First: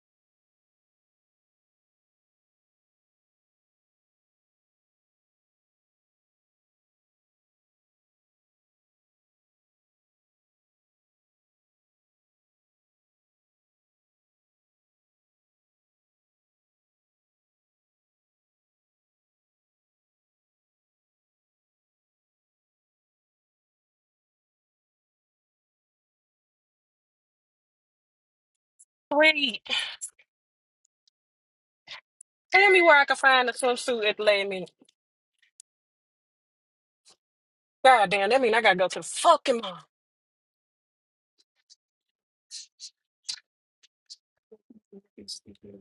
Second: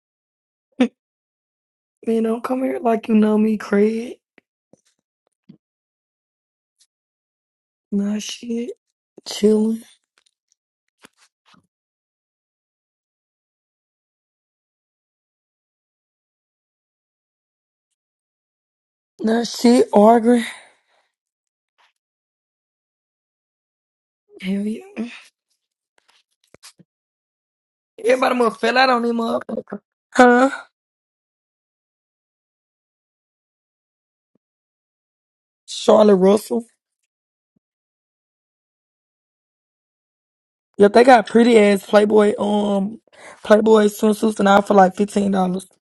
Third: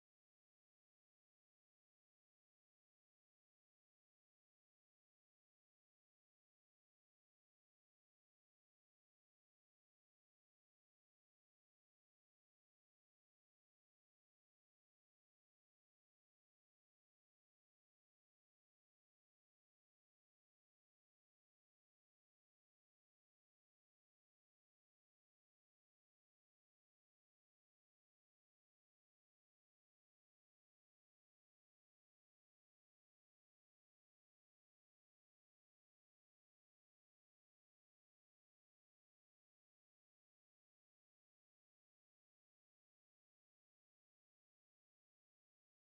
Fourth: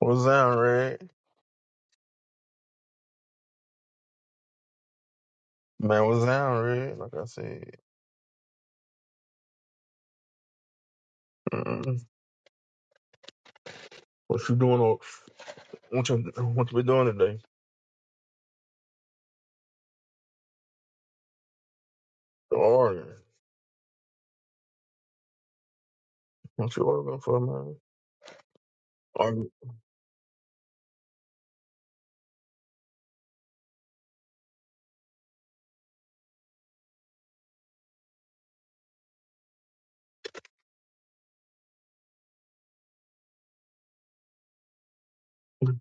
What's down, Red? Man, don't come here like you know me, Craig. Man, what's down, Red? Like I said, Nah, shit. Chilling. mm, what you doing? o- What you what you been doing today? Nah, shit. Arguing. The Arguing. Hell yeah. What you arguing for, man? Everybody must fell out on them Arguing. Wait, motherfucker. Huh? tell me where I can find a swimsuit at the last minute. Charlotte Russell. God damn, that mean I gotta go to the fucking mall. Yeah, they got pretty ass Playboy um Playboy swimsuits and all for like fifteen dollars. You Girl,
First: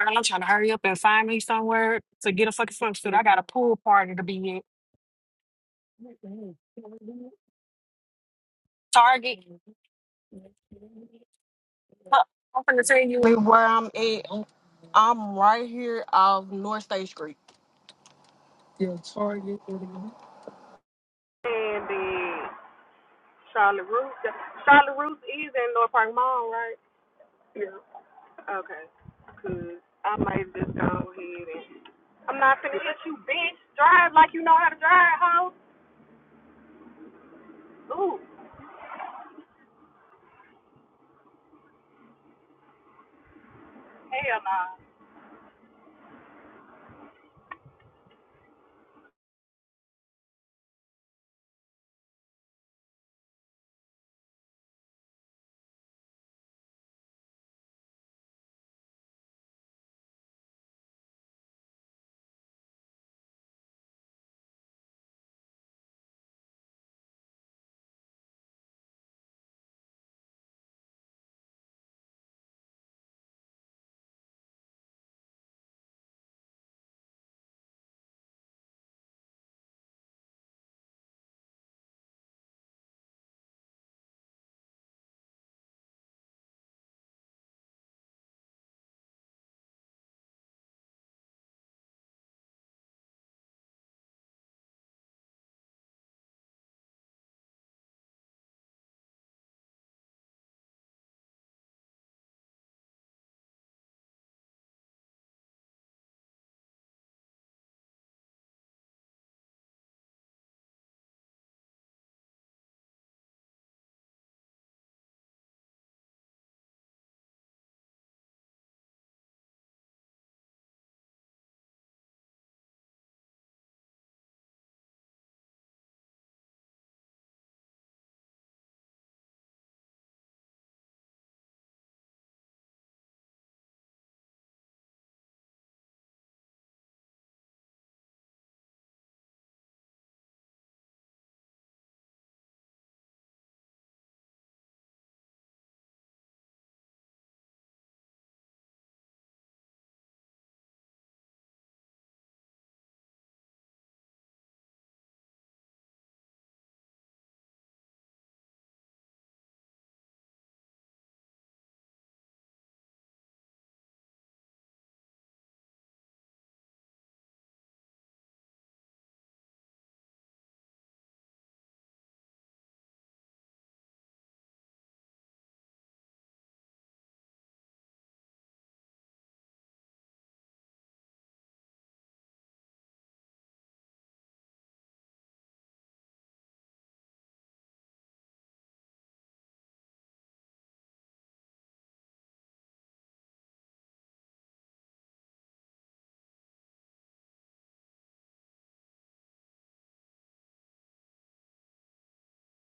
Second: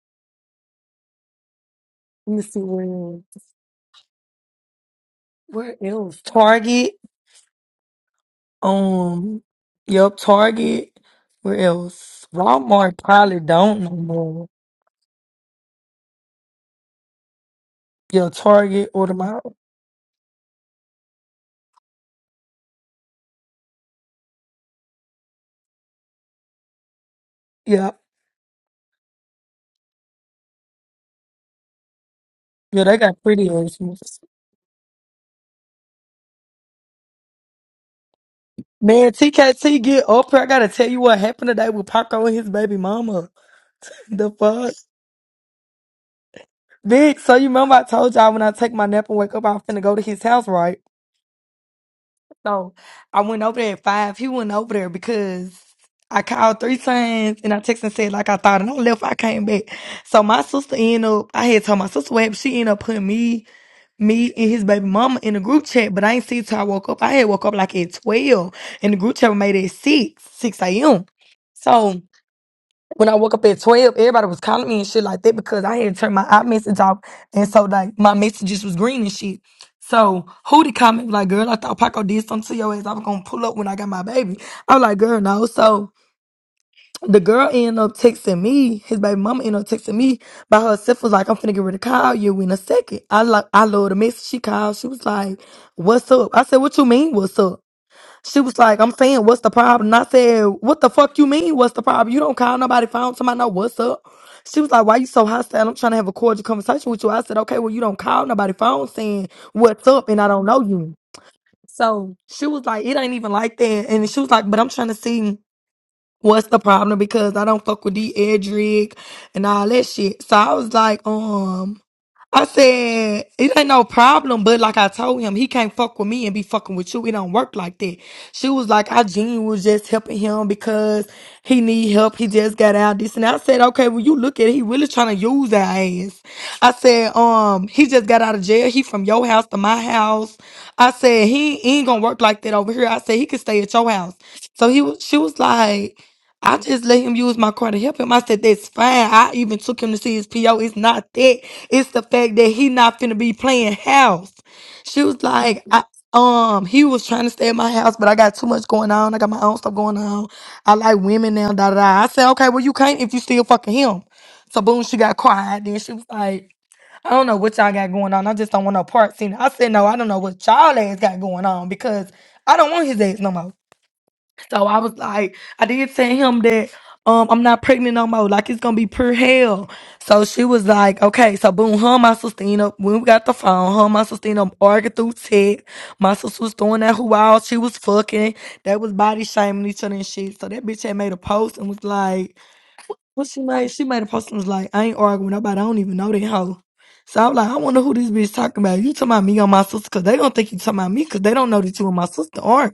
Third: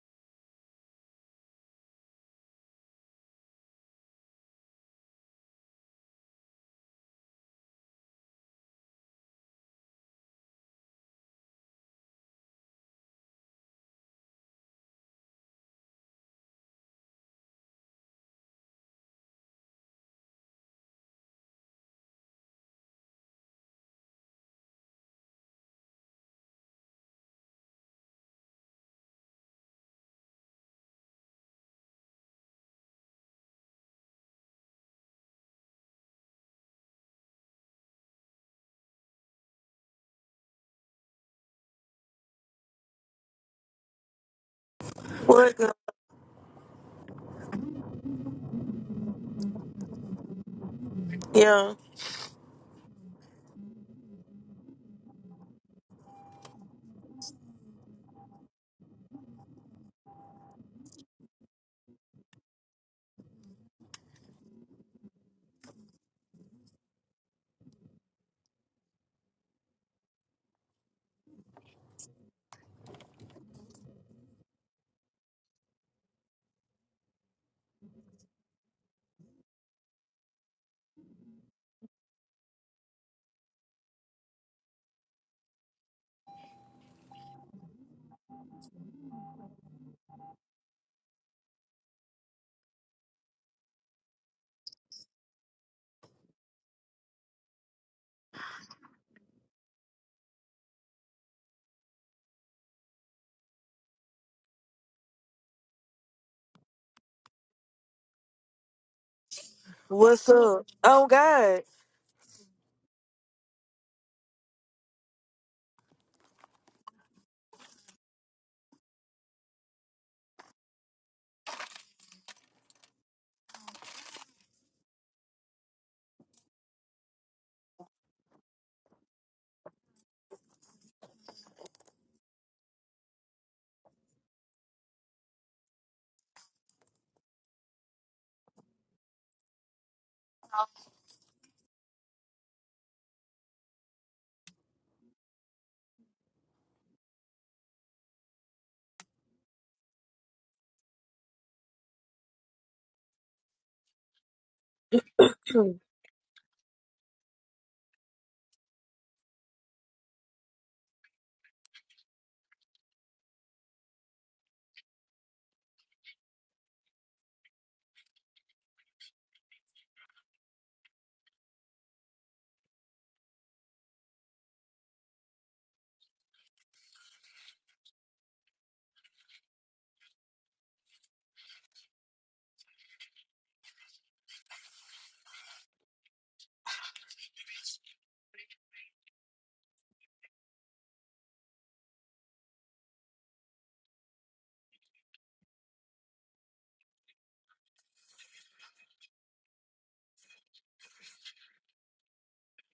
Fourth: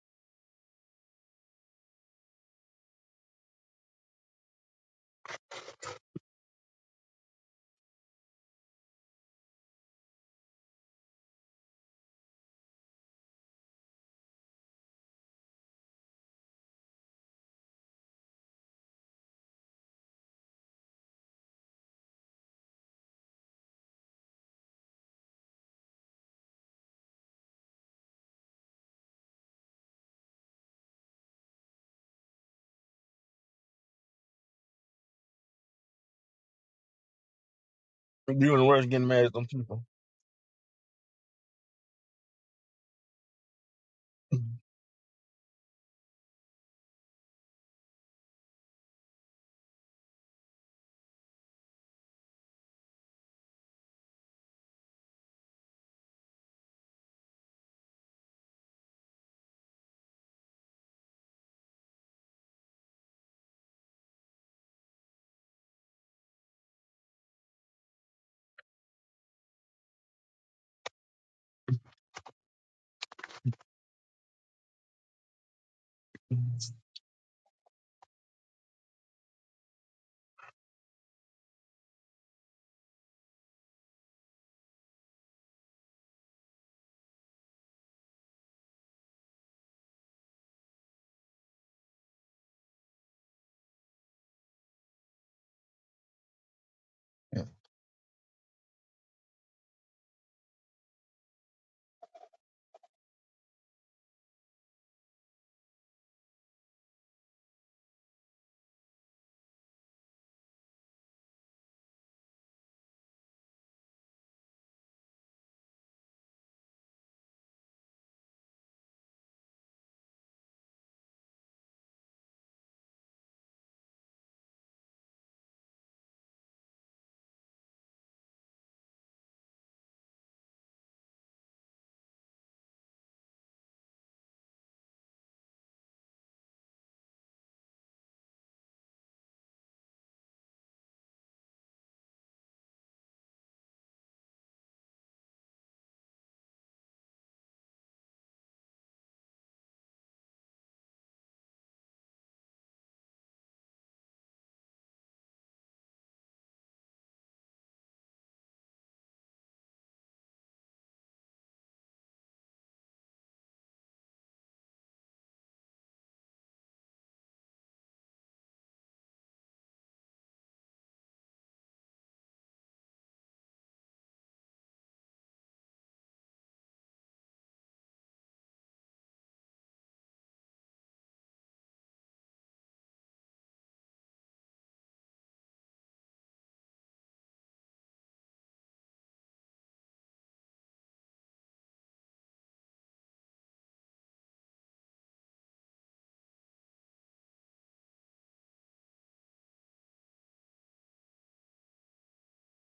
I'm trying to hurry up and find me somewhere to Let me get a see fucking where swimsuit. I else. got a pool party to be Where at. else? Target. Target. Um. Yep, Target. Where else? Fuck, I'm gonna tell Walmart you probably where don't I'm no at. more. I'm right here off North State Street. Yeah, Target or the mall. And the Charlotte Ruth. Charlotte Ruth is in North Park Mall, right? Yeah. Yeah, Okay. Cause I might just go ahead I'm not finna yeah, hit they you, got pretty bitch. ass. ones. Drive like you know how to drive, hoe. Ooh, and the rest getting Man, mad at them TKT people. get up here. I gotta tell you what happened today with Paco and his baby mama. The hell no. fuck? What up, Big, so you remember I told y'all when I take my nap and wake up, I was finna go to his house, right? yeah? So I went over there at five. He went over there because I called three times and I texted and said like I thought and I left, I came back. So my sister ended up I had told my sister what happened. She ended up putting me, me and his baby mama in the group chat, but I ain't see it till I woke up. I had woke up like at twelve and the group chat was made at six, six AM. So when I woke up at 12, everybody was calling me and shit like that because I had turned my iMessage off. And so, like, my messages was green and shit. So, who did comment like, girl, I thought Paco did something to your ass. I was going to pull up when I got my baby. I was like, girl, no. So, the girl ended up texting me. His baby mama ended up texting me by herself. Was like, I'm finna get ready to call you in a second. I like, I love the message. She called. She was like, what's up? I said, what you mean, what's up? She was like, I'm saying, what's the problem? And I said, what the fuck you mean, what's the problem? You don't call nobody phone. Somebody know what's up. She was like, why you so hostile? I'm trying to have a cordial conversation with you. I said, okay, well, you don't call nobody phone saying what's up and What's I don't know up? you. Oh God, So she was like, it ain't even like that. And she was like, but I'm trying to see what's the problem because I don't fuck with D. Edric and all that shit. So I was like, um, I said, it ain't no problem, but like I told him, he can't fuck with me and be fucking with you. It don't work like that. She was like, I genuinely was just helping him because he need help. He just got out this. And I said, okay, well, you look at it. He really trying to use our ass. I said, um, he just got out of jail. He from your house to my house. I said, he ain't gonna work like that over here. I said, he could stay at your house. So he was, she was like, I just let him use my car to help him. I said, that's fine. I even took him to see his PO. It's not that. It's the fact that he not finna be playing house. She was like, I, um, he was trying to stay at my house, but I got too much going on. I got my own stuff going on. I like women now, da da da. I said, okay, well, you can't if you still fucking him. So boom, she got quiet. Then she was like, I don't know what y'all got going on. I just don't want no parts in it. I said, no, I don't know what y'all ass got going on because I don't want his ass no more. So I was like, I did tell him that um I'm not pregnant no more. Like it's gonna be pure hell. So she was like, okay, so boom, her and my sister, you know, when we got the phone, her and my sister, you know, argued through text. My sister was throwing that who out, she was fucking. That was body shaming each other and shit. So that bitch had made a post and was like, what she made? She made a post and was like, I ain't arguing with nobody, I don't even know that hoe. So I'm like, I wonder who this bitch talking about. You talking about me or my sister? Cause they don't think you talking about me, cause they don't know that you and my sister aren't.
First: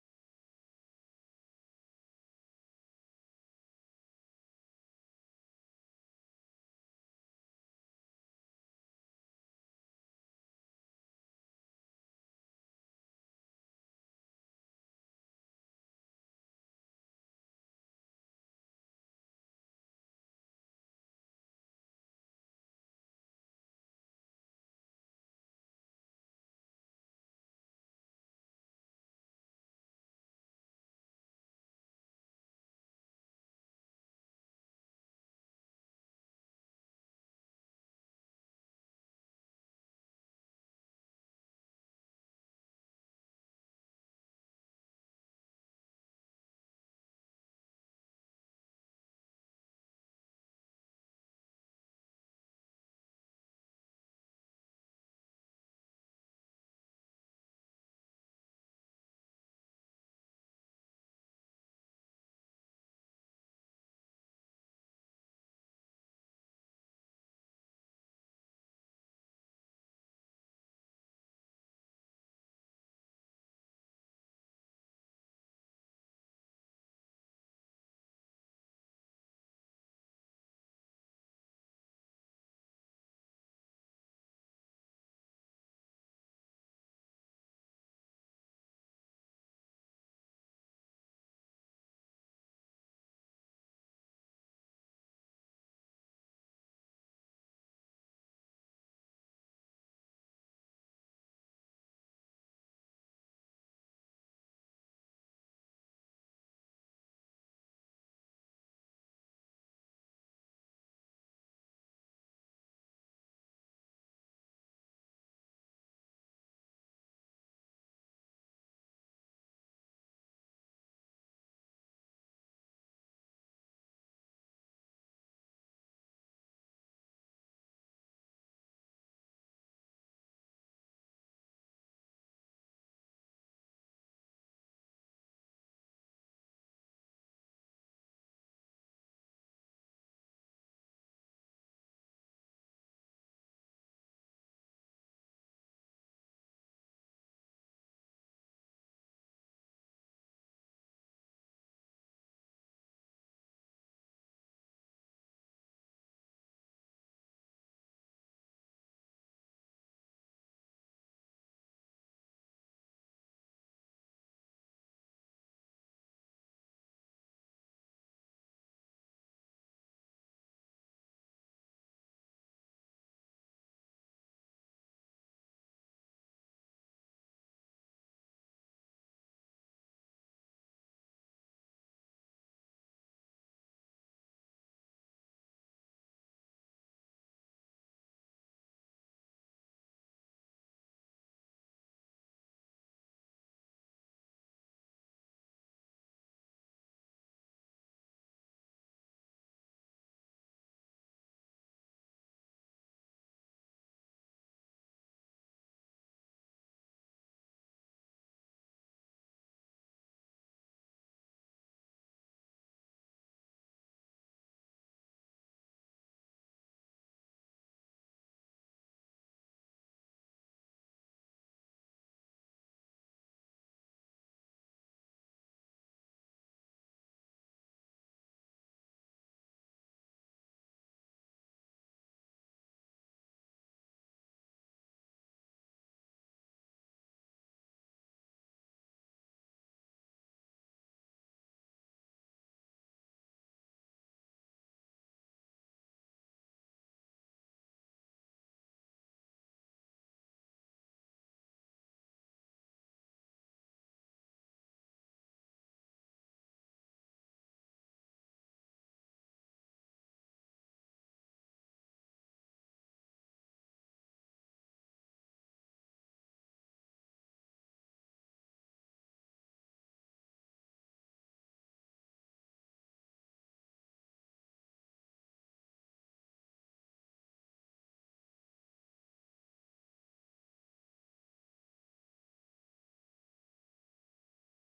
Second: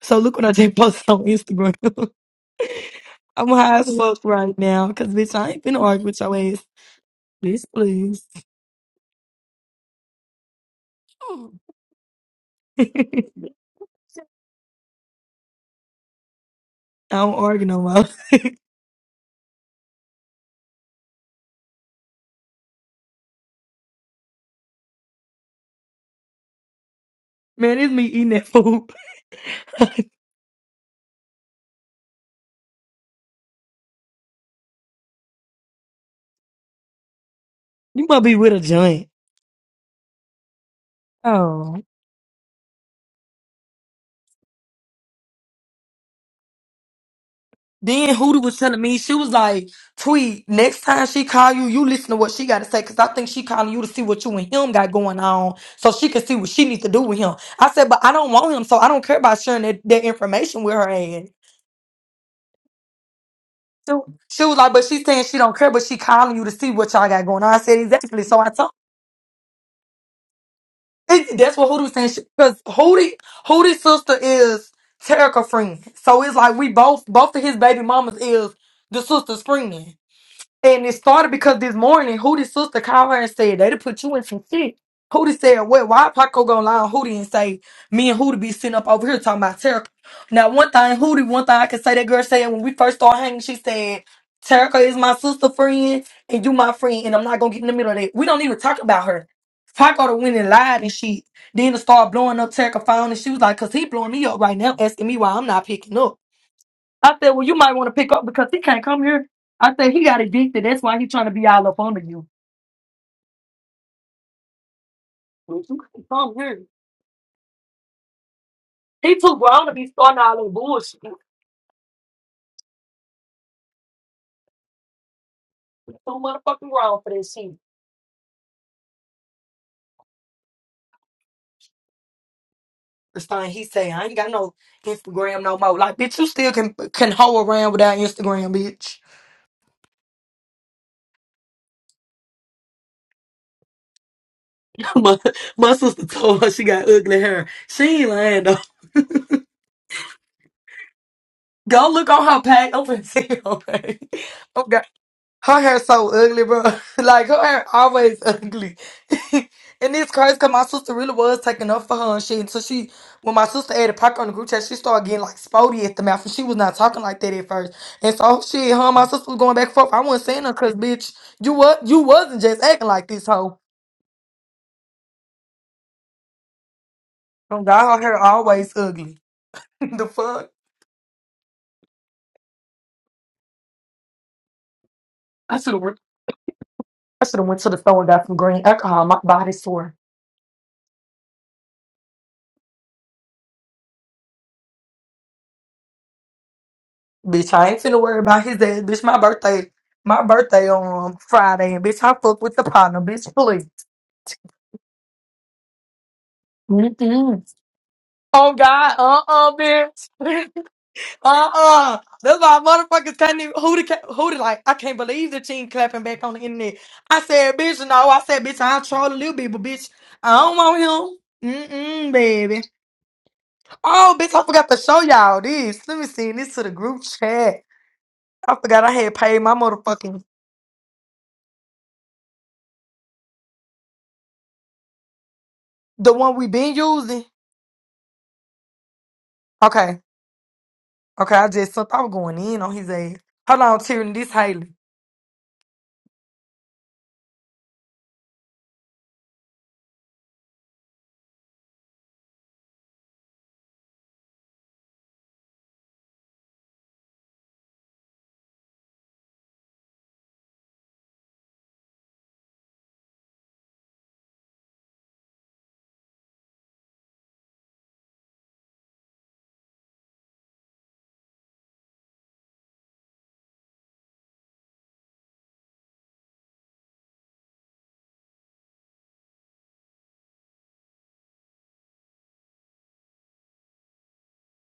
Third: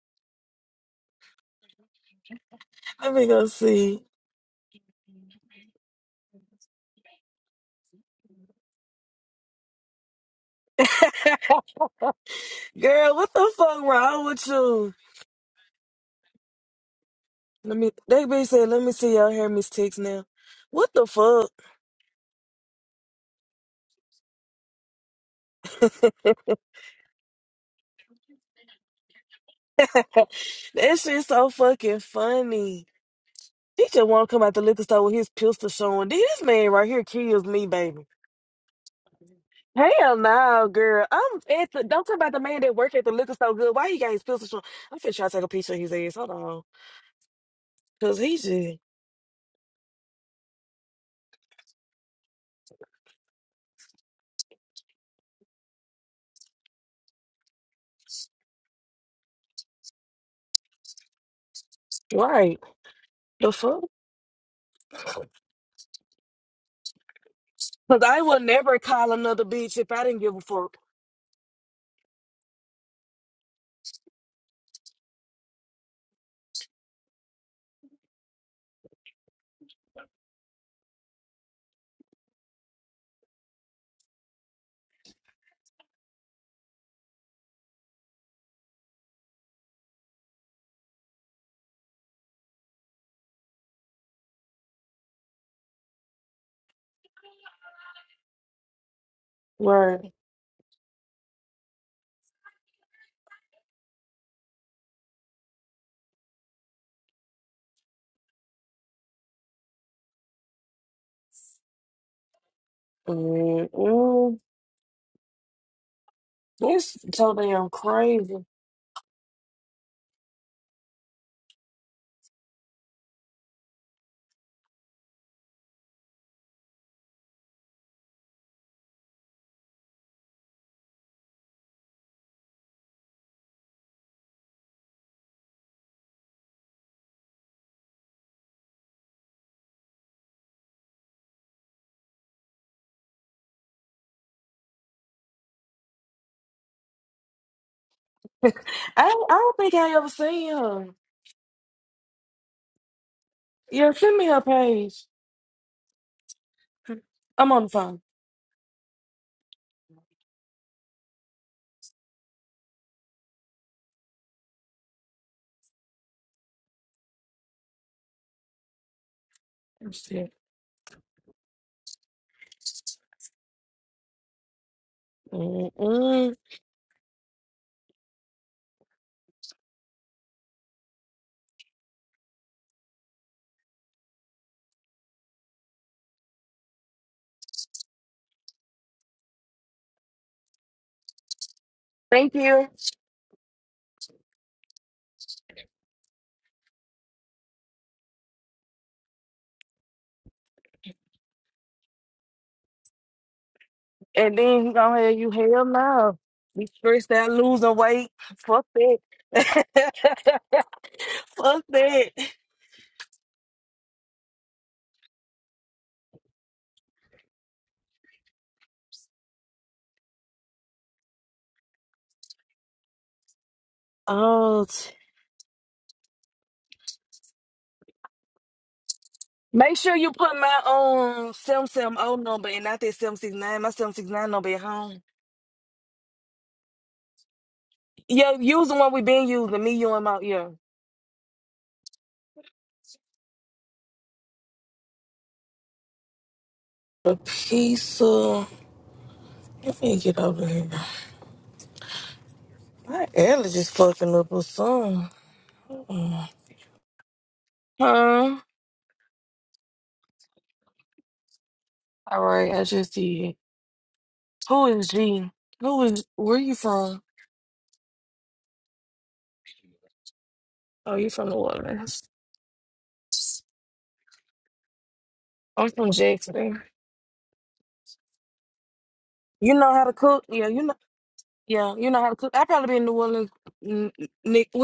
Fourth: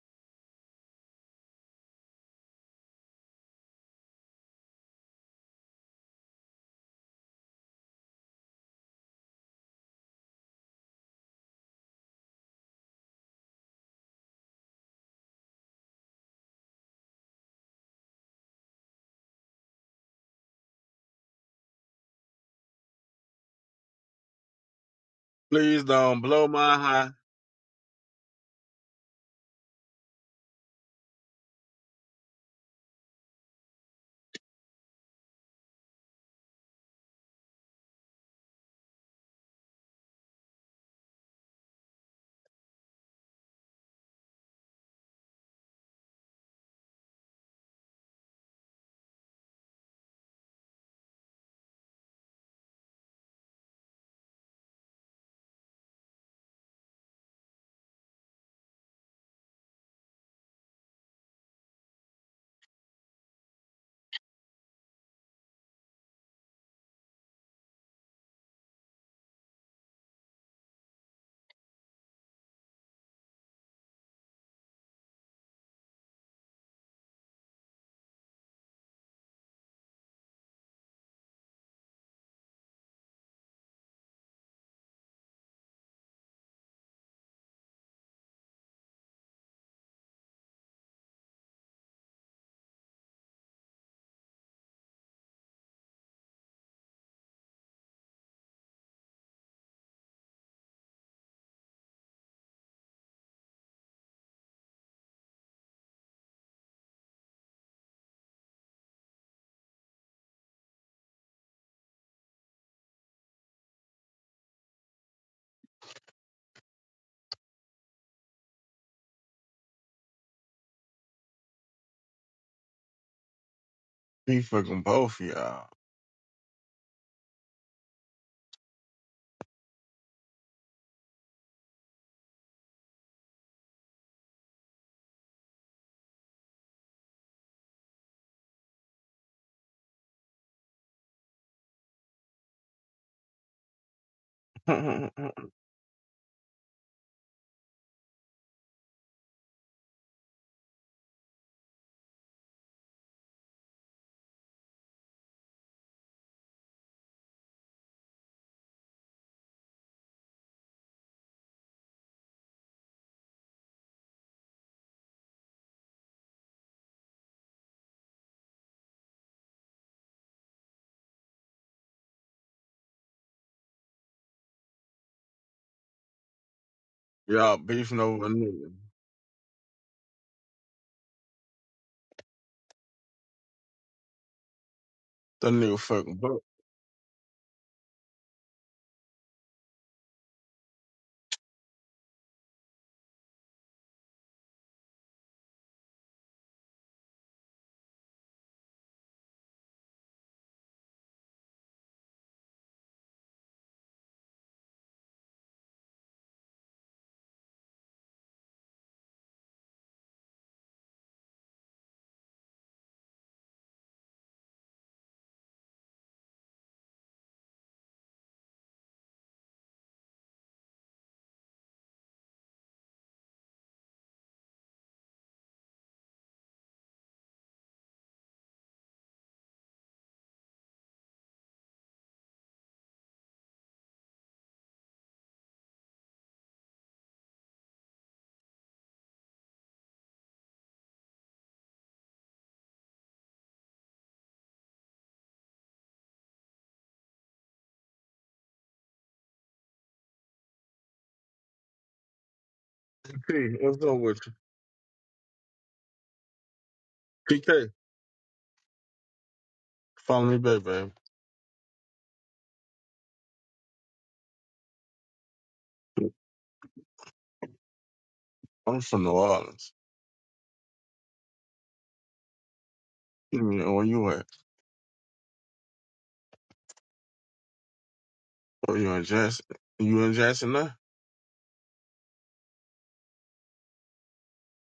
So look what I just posted on Instagram. let me go I'm high as see. fuck right now, cause bitch, I ain't finna argue with your ass. Bitch, please. Girl, what the fuck wrong with you? I don't argue Let no me. more. They be said, let me see y'all hair mistakes now. What the fuck? Please don't blow my high. Man, it's me eating that food. That shit so fucking funny. He just want to come out the liquor store with his pistol showing. This man right here kills me, baby. you must be with a joint. Hell no, girl. I'm at Oh. the. Don't talk about the man that work at the liquor store. Good. Why he got his pistol showing? I'm finna try to take a picture of his ass. Hold on, Then cause he Hootie was telling just me she was like, "Tweet next time she call you, you listen to what she got to say, cause I think she calling you to see what you and him got going on, so she can see what she needs to do with him." I said, "But I don't want him, so I don't care about sharing that, that information with her ass." right. The fuck. So she was like, but she's saying she don't care, but she calling you to see what y'all got going on. I said Cause I exactly. So will I told never call another bitch if I didn't give a fuck. it, that's what Hootie was saying. Because Hootie, Hootie's sister is Terica friend. So it's like we both both of his baby mamas is the sister's friend. And it started because this morning, Hootie's sister called her and said they'd put you in some shit. Hootie said, Well, why Paco gonna lie on Hootie and say me and Hootie be sitting up over here talking about Terica? Now one thing, Hootie, one thing I can say that girl said when we first started hanging, she said, Terica is my sister friend and you my friend, and I'm not gonna get in the middle of that. We don't even talk about her. Paco Right. the went and lied and shit. then it started blowing up Terica phone and she was like, Cause he blowing me up right now, asking me why I'm not picking up. I said, well, you might want to pick up because he can't come here. I said, he got addicted. That's why he's trying to be all up under you. Mm-mm. Well, You can't come here. It's so damn crazy. He too grown to be starting all that bullshit. He He fucking both of y'all. too motherfucking grown for this shit. The thing he say, I ain't got no Instagram no more. Like, bitch, you still can can hoe around without Instagram, bitch. my, my sister told her she got ugly hair. She ain't lying though. I don't, I don't think I ever seen her. Go look on her page. Open to your Yeah, page. send me her Okay. page. Her hair so ugly, bro. like her I'm on hair the phone. always ugly. and it's crazy cause my sister really was taking up for her and shit. So she when my sister added Parker on the group chat, she started getting like spotty at the mouth and she was not talking like that at first. And so oh, shit, her and my sister was going back and I'm forth. I wasn't still. saying her cause bitch, you what you wasn't just acting like this hoe. Mm-mm. y'all Oh god, her beefing hair over a nigga. always ugly. the fuck? That I should nigga have fucking both. I should have went to the store and got some green alcohol. My body sore. Thank you. Bitch, I ain't finna worry about his ass. Bitch, my birthday, my birthday on um, Friday, and bitch, I fuck with the partner. Bitch, please. And then he gonna have you hell no. Be stressed out, Mm-mm. losing weight. Oh Fuck God, that. uh-uh, bitch, Fuck uh-uh. that. That's why motherfuckers can't even who the ca- who the like. I can't believe the team clapping back on the internet. I said, bitch, no. I said, bitch, I'll troll a little bit, but bitch, I don't want him. Mm-mm, baby. Oh, bitch, I Oh, forgot to show y'all this. Let me send this to the group chat. I forgot I had paid my Make sure you motherfucking put my um seven seven O number and not that seven six nine. My seven six nine number at home. the one we been using. Yeah, use the one we been using. Me, Okay. you, and my yeah. Okay, I just thought i was going in on his ass. Hold on, Tierney. This Haley. A piece of. Let me get over here. My P, allergies what's up fucking with up you? or something. Mm. PK, Huh? follow me back, baby. All right, I just did. Who is G? Who is? Where you from? I'm from New Orleans. Oh, you from New Orleans? You mean, where you at? I'm from Jackson. Where you in Jackson? You know how to You in cook? Yeah, Jackson you now? know. Yeah, you know how to cook. I probably been in New Orleans. Nick,